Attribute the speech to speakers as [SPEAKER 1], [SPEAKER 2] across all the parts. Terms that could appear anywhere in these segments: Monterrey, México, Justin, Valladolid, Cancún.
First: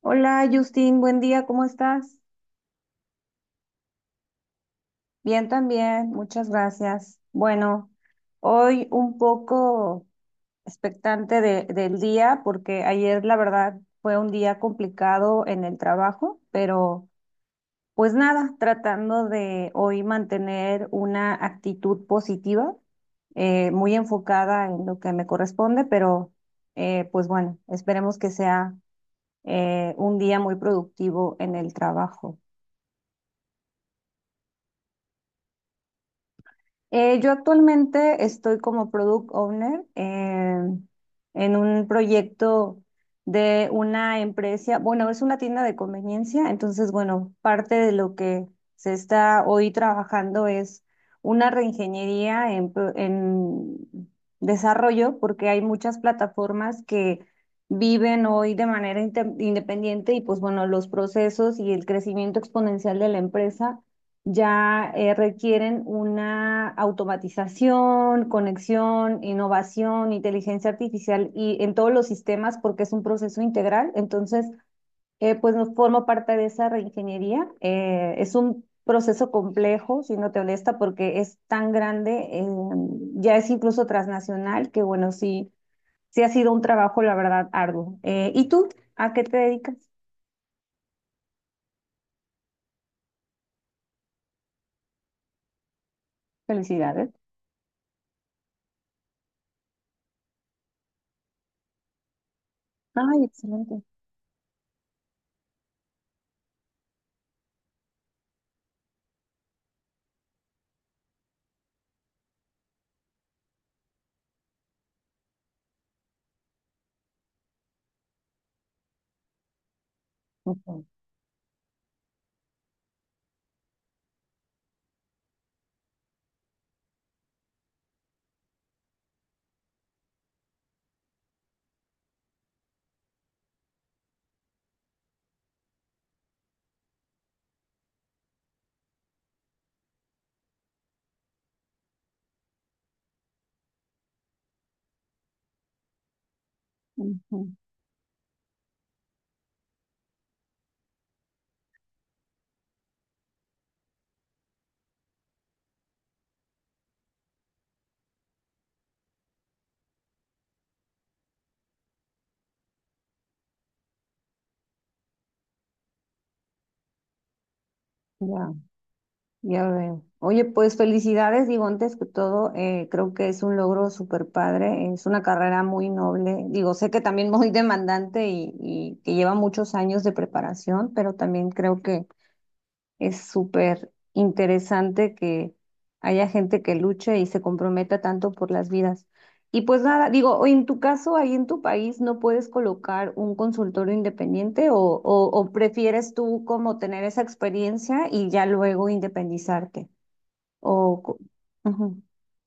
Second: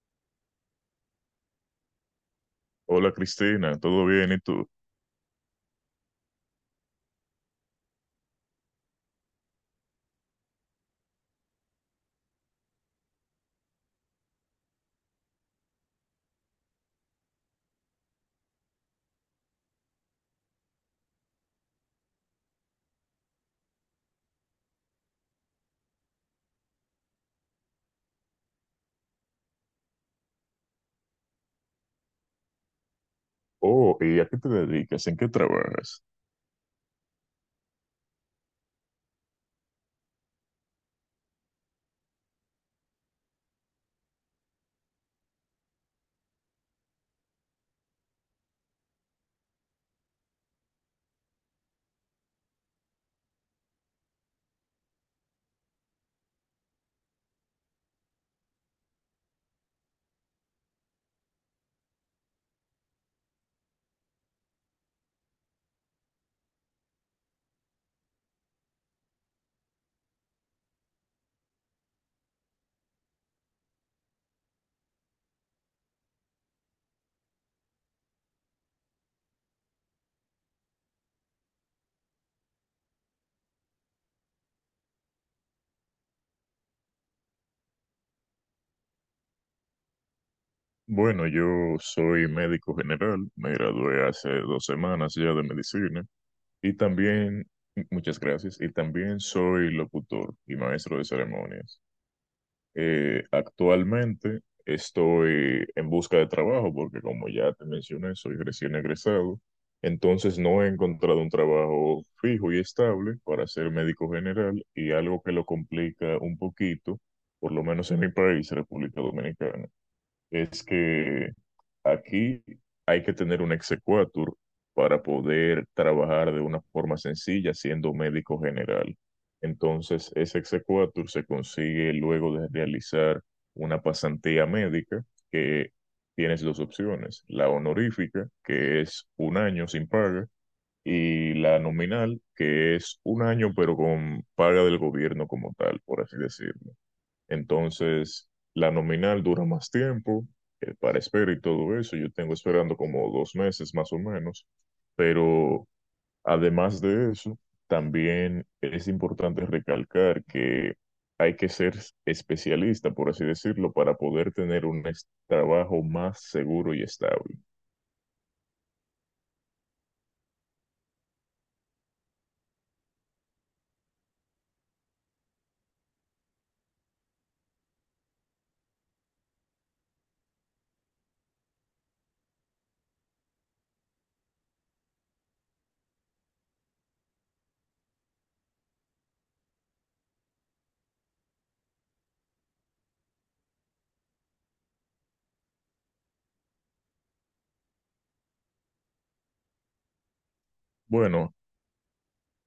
[SPEAKER 1] Hola Justin, buen día, ¿cómo estás?
[SPEAKER 2] Hola Cristina, ¿todo bien? ¿Y tú?
[SPEAKER 1] Bien también, muchas gracias. Bueno, hoy un poco expectante del día porque ayer la verdad fue un día complicado en el trabajo, pero pues nada, tratando de hoy mantener una actitud positiva, muy enfocada en lo que me corresponde, pero pues bueno, esperemos que sea un día muy productivo en el trabajo.
[SPEAKER 2] Oh, ¿y a qué te dedicas? ¿En qué trabajas?
[SPEAKER 1] Yo actualmente estoy como product owner en un proyecto de una empresa, bueno, es una tienda de conveniencia, entonces, bueno, parte de lo que se está hoy trabajando es una reingeniería en desarrollo, porque hay muchas plataformas que viven hoy de manera independiente y pues bueno, los procesos y el crecimiento exponencial de la empresa ya requieren una automatización, conexión, innovación, inteligencia artificial y en todos los sistemas porque es un proceso integral. Entonces, pues nos formo parte de esa reingeniería. Es un proceso complejo, si no te molesta, porque es tan grande, ya es incluso transnacional, que bueno, sí, sí ha sido un trabajo, la verdad, arduo. ¿Y tú? ¿A qué te dedicas?
[SPEAKER 2] Bueno, yo soy médico general, me gradué hace 2 semanas ya de medicina y
[SPEAKER 1] Felicidades.
[SPEAKER 2] también, muchas gracias, y también soy locutor y maestro de ceremonias.
[SPEAKER 1] Ay, excelente.
[SPEAKER 2] Actualmente estoy en busca de trabajo porque como ya te mencioné, soy recién egresado, entonces no he encontrado un trabajo fijo y estable para ser médico general y algo que lo complica un poquito, por lo menos en mi país, República Dominicana, es
[SPEAKER 1] Ujú,
[SPEAKER 2] que aquí hay que tener un exequatur para poder trabajar de una forma sencilla siendo médico general. Entonces, ese exequatur se consigue luego de realizar una pasantía médica que tienes dos opciones: la honorífica, que es un año sin paga, y la nominal, que es un año pero con paga del gobierno como tal, por así decirlo.
[SPEAKER 1] ujú.
[SPEAKER 2] Entonces, la nominal dura más tiempo para espera y todo eso. Yo tengo esperando como 2 meses más o menos. Pero además de eso, también es importante recalcar que hay que ser especialista, por así decirlo, para poder tener un trabajo más seguro y estable.
[SPEAKER 1] Ya. Ya veo. Oye, pues felicidades, digo, antes que todo, creo que es un logro súper padre, es una carrera muy noble, digo, sé que también muy demandante y que lleva muchos años de preparación, pero también creo que es súper interesante que haya gente que luche y se comprometa tanto por las vidas. Y pues nada, digo, o en tu caso, ahí en tu país, ¿no puedes colocar un consultorio independiente o prefieres tú como tener esa experiencia y ya luego independizarte? O, co-
[SPEAKER 2] Bueno,
[SPEAKER 1] Ujú.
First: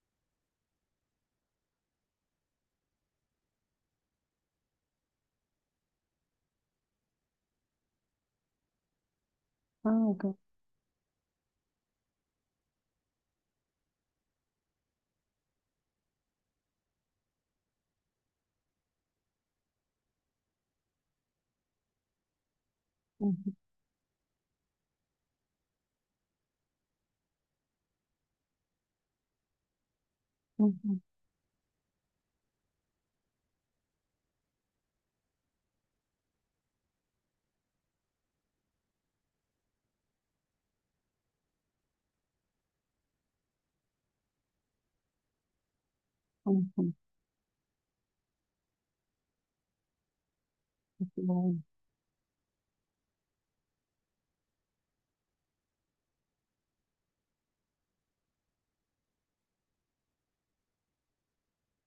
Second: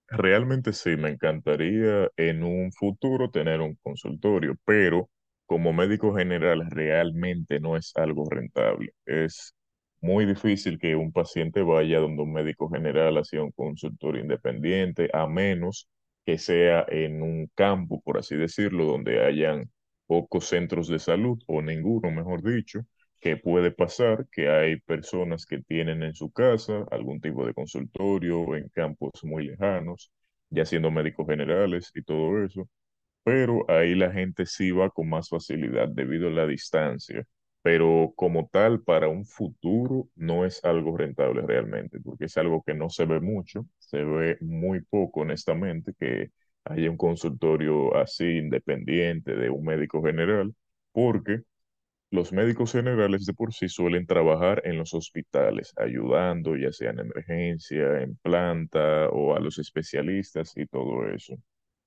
[SPEAKER 2] realmente sí, me encantaría en un futuro tener un consultorio, pero como médico general realmente no es algo rentable. Es
[SPEAKER 1] Ah,
[SPEAKER 2] muy
[SPEAKER 1] ok.
[SPEAKER 2] difícil que un paciente vaya donde un médico general hacia un consultorio independiente, a menos que sea en un campo, por así decirlo, donde hayan pocos centros de salud o ninguno, mejor dicho, que
[SPEAKER 1] Ujú,
[SPEAKER 2] puede pasar que hay personas que tienen en su casa algún tipo de consultorio en campos muy lejanos, ya siendo
[SPEAKER 1] ujú,
[SPEAKER 2] médicos generales y todo eso, pero ahí la gente sí va con más facilidad debido a la distancia. Pero como tal, para un futuro no es algo rentable realmente, porque es algo que no se ve mucho, se ve muy poco honestamente que haya
[SPEAKER 1] ujú,
[SPEAKER 2] un consultorio así independiente de un médico general, porque los médicos generales de por sí suelen trabajar en los hospitales, ayudando ya sea en emergencia, en planta o a los especialistas y todo eso.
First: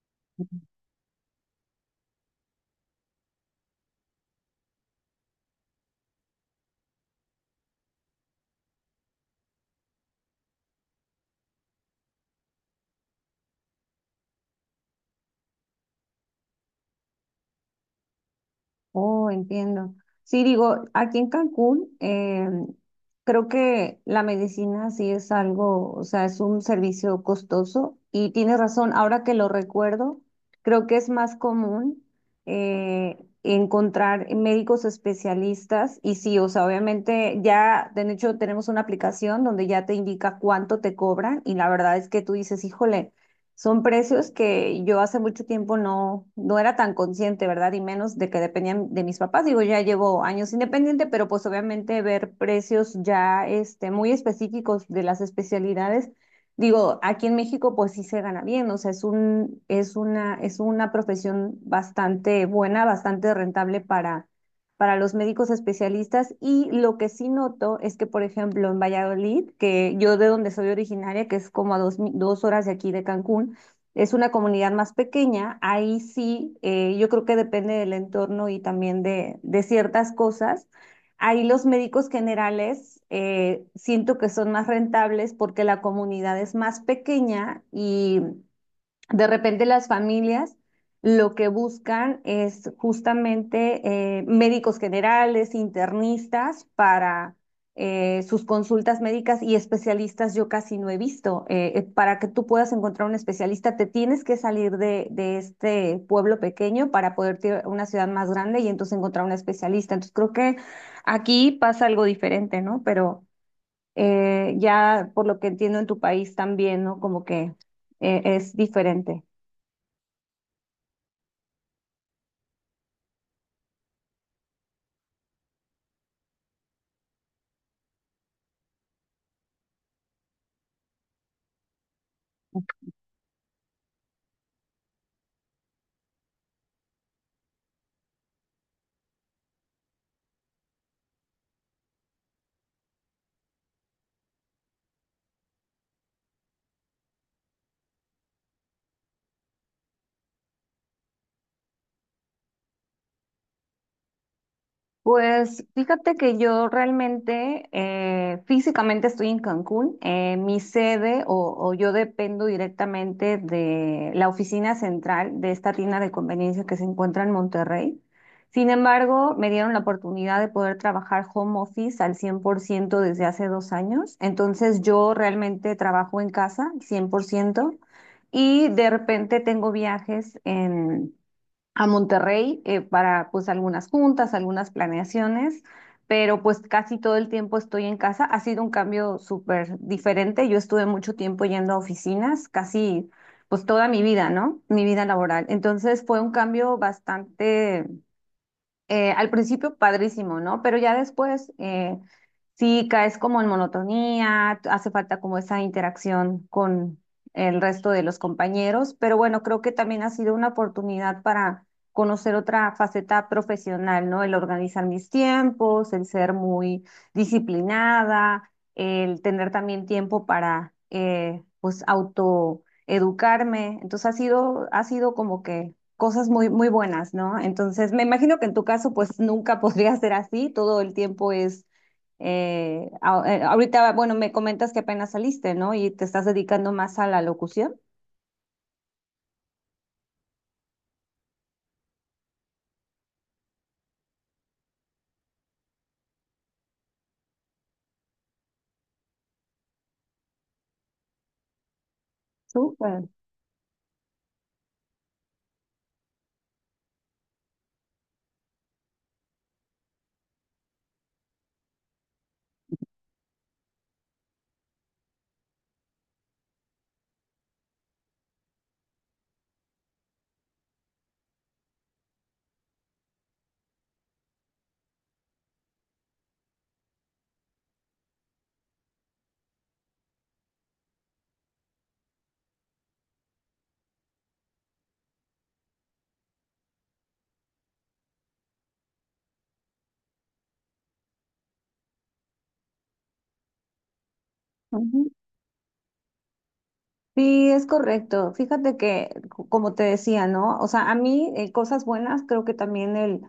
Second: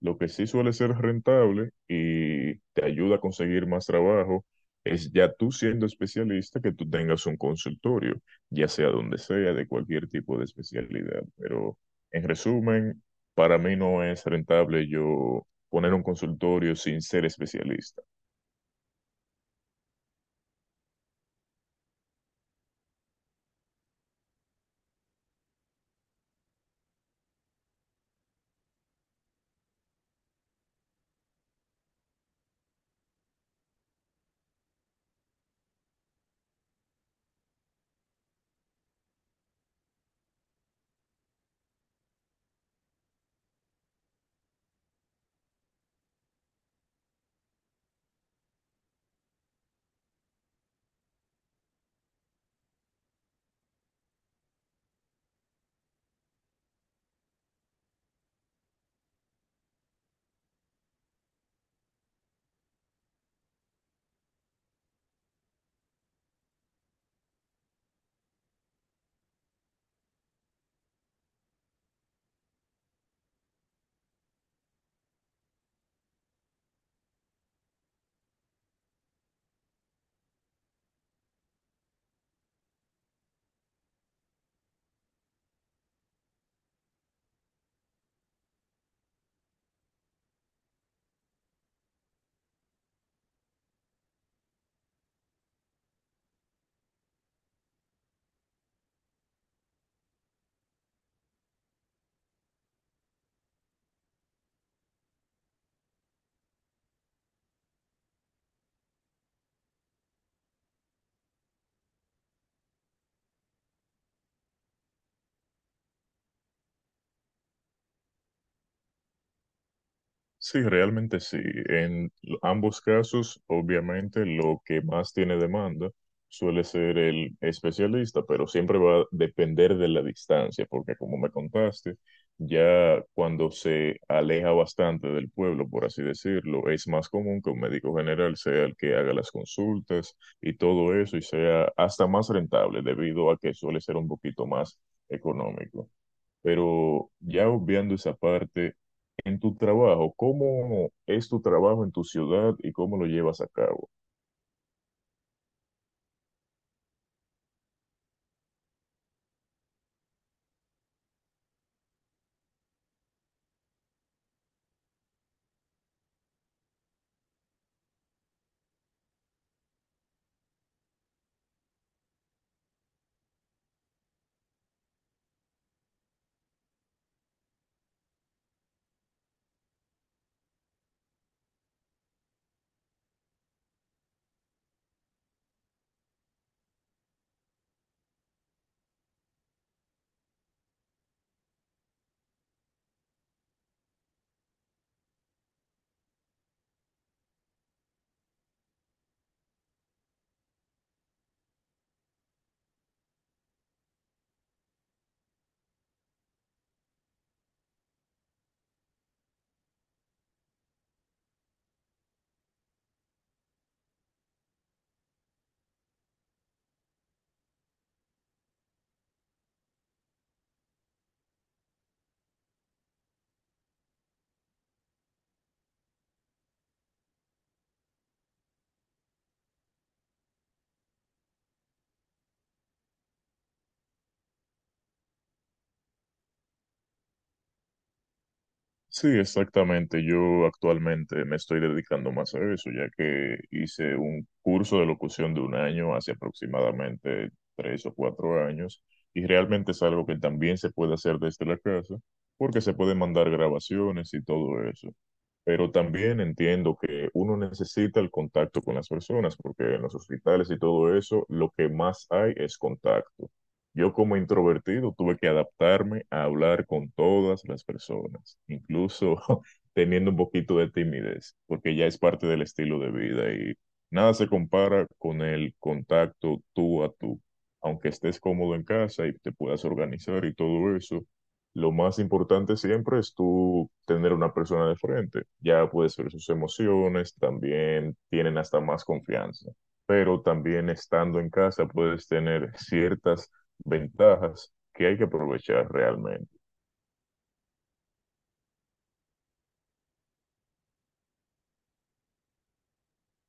[SPEAKER 2] Lo que sí
[SPEAKER 1] ujú.
[SPEAKER 2] suele ser rentable y te ayuda a conseguir más trabajo es ya tú siendo especialista que tú tengas un consultorio, ya sea donde sea, de cualquier tipo de especialidad. Pero en resumen, para mí no es rentable yo poner un consultorio sin ser especialista.
[SPEAKER 1] Oh, entiendo. Sí, digo, aquí en Cancún, creo que la medicina sí es algo, o sea, es un servicio costoso y tienes razón, ahora que lo recuerdo, creo que es más común encontrar médicos especialistas y sí, o sea, obviamente ya, de hecho, tenemos una aplicación donde ya te indica cuánto te cobran y la verdad es que tú dices, híjole. Son precios que yo hace mucho tiempo no era tan consciente, ¿verdad? Y menos de que dependían de mis papás. Digo, ya llevo años independiente, pero pues obviamente ver precios ya este, muy específicos de las especialidades. Digo, aquí en México pues sí se gana bien, o sea, es una profesión bastante buena, bastante rentable para los médicos especialistas y lo que sí noto es que, por ejemplo, en Valladolid, que yo de donde soy originaria, que es como a dos horas de aquí de Cancún, es una comunidad más pequeña, ahí sí, yo creo que depende del entorno y también de ciertas cosas. Ahí los médicos generales siento que son más rentables porque la comunidad es más pequeña y de repente las familias lo que buscan es justamente médicos generales, internistas para sus consultas médicas y especialistas yo casi no he visto. Para que tú puedas encontrar un especialista, te tienes que salir de este pueblo pequeño para poder ir a una ciudad más grande y entonces encontrar un especialista. Entonces creo que aquí pasa algo diferente, ¿no? Pero ya por lo que entiendo en tu país también, ¿no? Como que es diferente.
[SPEAKER 2] Sí, realmente sí. En ambos casos, obviamente, lo que más tiene demanda suele ser el especialista, pero siempre va a depender de la distancia, porque como me contaste, ya cuando se aleja bastante del pueblo, por así decirlo, es más común que un médico general sea el que haga las consultas y todo eso, y sea hasta más rentable debido a que suele ser un poquito más económico. Pero ya obviando esa parte, en tu trabajo, ¿cómo es tu trabajo en tu ciudad y cómo lo llevas a cabo?
[SPEAKER 1] Pues fíjate que yo realmente físicamente estoy en Cancún. Mi sede o yo dependo directamente de la oficina central de esta tienda de conveniencia que se encuentra en Monterrey. Sin embargo, me dieron la oportunidad de poder trabajar home office al 100% desde hace dos años. Entonces yo realmente trabajo en casa 100% y de repente tengo viajes a Monterrey para pues algunas juntas, algunas planeaciones, pero pues casi todo el tiempo estoy en casa. Ha sido un cambio súper diferente. Yo estuve mucho tiempo yendo a oficinas, casi pues toda mi vida, ¿no? Mi vida laboral. Entonces fue un cambio bastante al principio padrísimo, ¿no? Pero ya después sí caes como en monotonía, hace falta como esa interacción con el resto de los compañeros, pero bueno, creo que también ha sido una oportunidad para conocer otra faceta profesional, ¿no? El organizar mis tiempos, el ser muy disciplinada, el tener también tiempo para pues, autoeducarme. Entonces ha sido como que cosas muy, muy buenas, ¿no? Entonces, me imagino que en tu caso, pues nunca podría ser así, todo el tiempo es, ahorita, bueno, me comentas que apenas saliste, ¿no? Y te estás dedicando más a la locución.
[SPEAKER 2] Sí, exactamente. Yo actualmente me estoy dedicando más a eso, ya que hice un curso de locución de un año hace aproximadamente 3 o 4 años, y realmente es algo que también se puede hacer desde la casa, porque se pueden
[SPEAKER 1] Súper.
[SPEAKER 2] mandar grabaciones y todo eso. Pero también entiendo que uno necesita el contacto con las personas, porque en los hospitales y todo eso, lo que más hay es contacto. Yo como introvertido tuve que adaptarme a hablar con todas las personas, incluso teniendo un poquito de timidez, porque ya es parte del estilo de vida y nada se compara con el contacto tú a tú. Aunque estés cómodo en casa y te puedas organizar y todo eso, lo más importante siempre es tú tener una persona de frente. Ya puedes ver sus emociones, también tienen hasta más confianza. Pero también estando en casa puedes tener ciertas ventajas que hay que
[SPEAKER 1] Ujú.
[SPEAKER 2] aprovechar realmente.
[SPEAKER 1] Sí, es correcto. Fíjate que, como te decía, ¿no? O sea, a mí, cosas buenas, creo que también el...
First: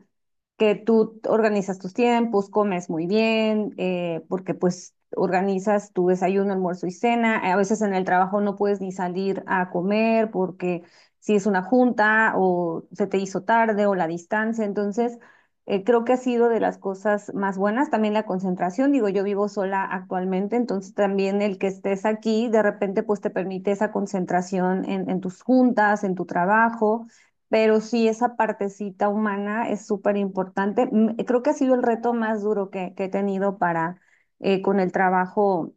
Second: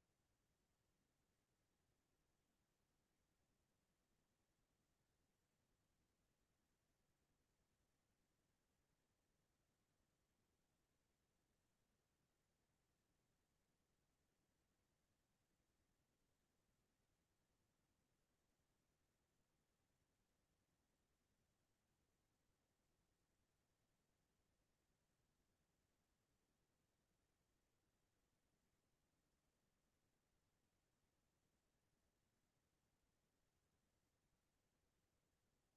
[SPEAKER 1] que tú organizas tus tiempos, comes muy bien, porque pues organizas tu desayuno, almuerzo y cena. A veces en el trabajo no puedes ni salir a comer porque si es una junta o se te hizo tarde o la distancia. Entonces, creo que ha sido de las cosas más buenas. También la concentración, digo, yo vivo sola actualmente, entonces también el que estés aquí, de repente, pues te permite esa concentración en tus juntas, en tu trabajo, pero sí esa partecita humana es súper importante. Mm, creo que ha sido el reto más duro que he tenido para con el trabajo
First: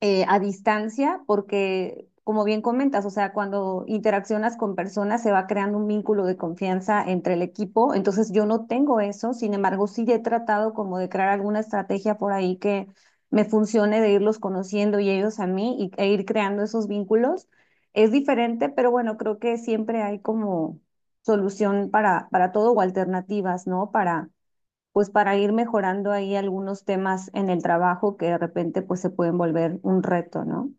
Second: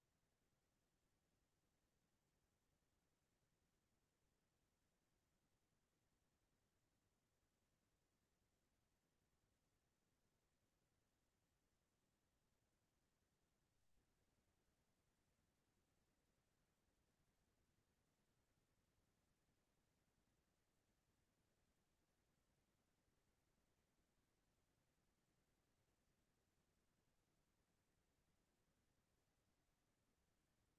[SPEAKER 1] a distancia, porque como bien comentas, o sea, cuando interaccionas con personas se va creando un vínculo de confianza entre el equipo, entonces yo no tengo eso, sin embargo, sí he tratado como de crear alguna estrategia por ahí que me funcione de irlos conociendo y ellos a mí y, e ir creando esos vínculos. Es diferente, pero bueno, creo que siempre hay como solución para todo o alternativas, ¿no? Para pues para ir mejorando ahí algunos temas en el trabajo que de repente pues se pueden volver un reto, ¿no?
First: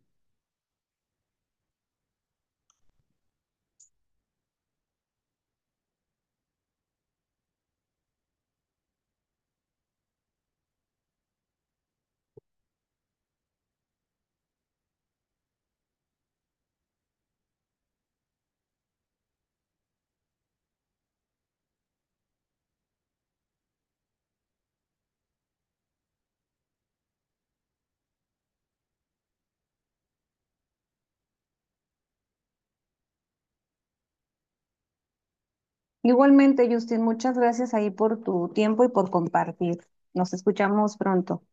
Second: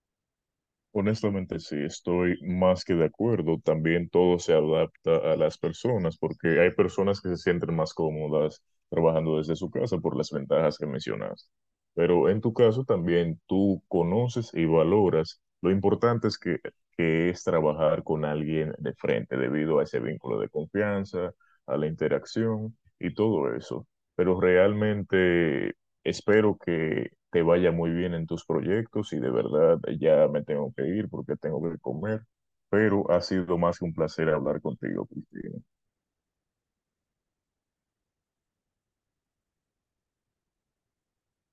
[SPEAKER 2] Honestamente, sí, estoy más que de acuerdo. También todo se adapta a las personas, porque hay personas que se sienten más cómodas trabajando desde su casa por las ventajas que mencionas. Pero en tu caso también tú conoces y valoras lo importante es que es trabajar con alguien de frente debido a ese vínculo de confianza, a la interacción y todo eso. Pero realmente espero que te vaya muy bien en tus proyectos y de verdad ya me tengo que ir porque tengo que comer, pero ha sido más que un placer hablar contigo, Cristina.
[SPEAKER 1] Igualmente, Justin, muchas gracias ahí por tu tiempo y por compartir. Nos escuchamos pronto.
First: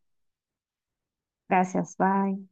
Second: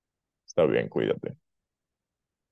[SPEAKER 2] Está bien, cuídate.
[SPEAKER 1] Gracias, bye.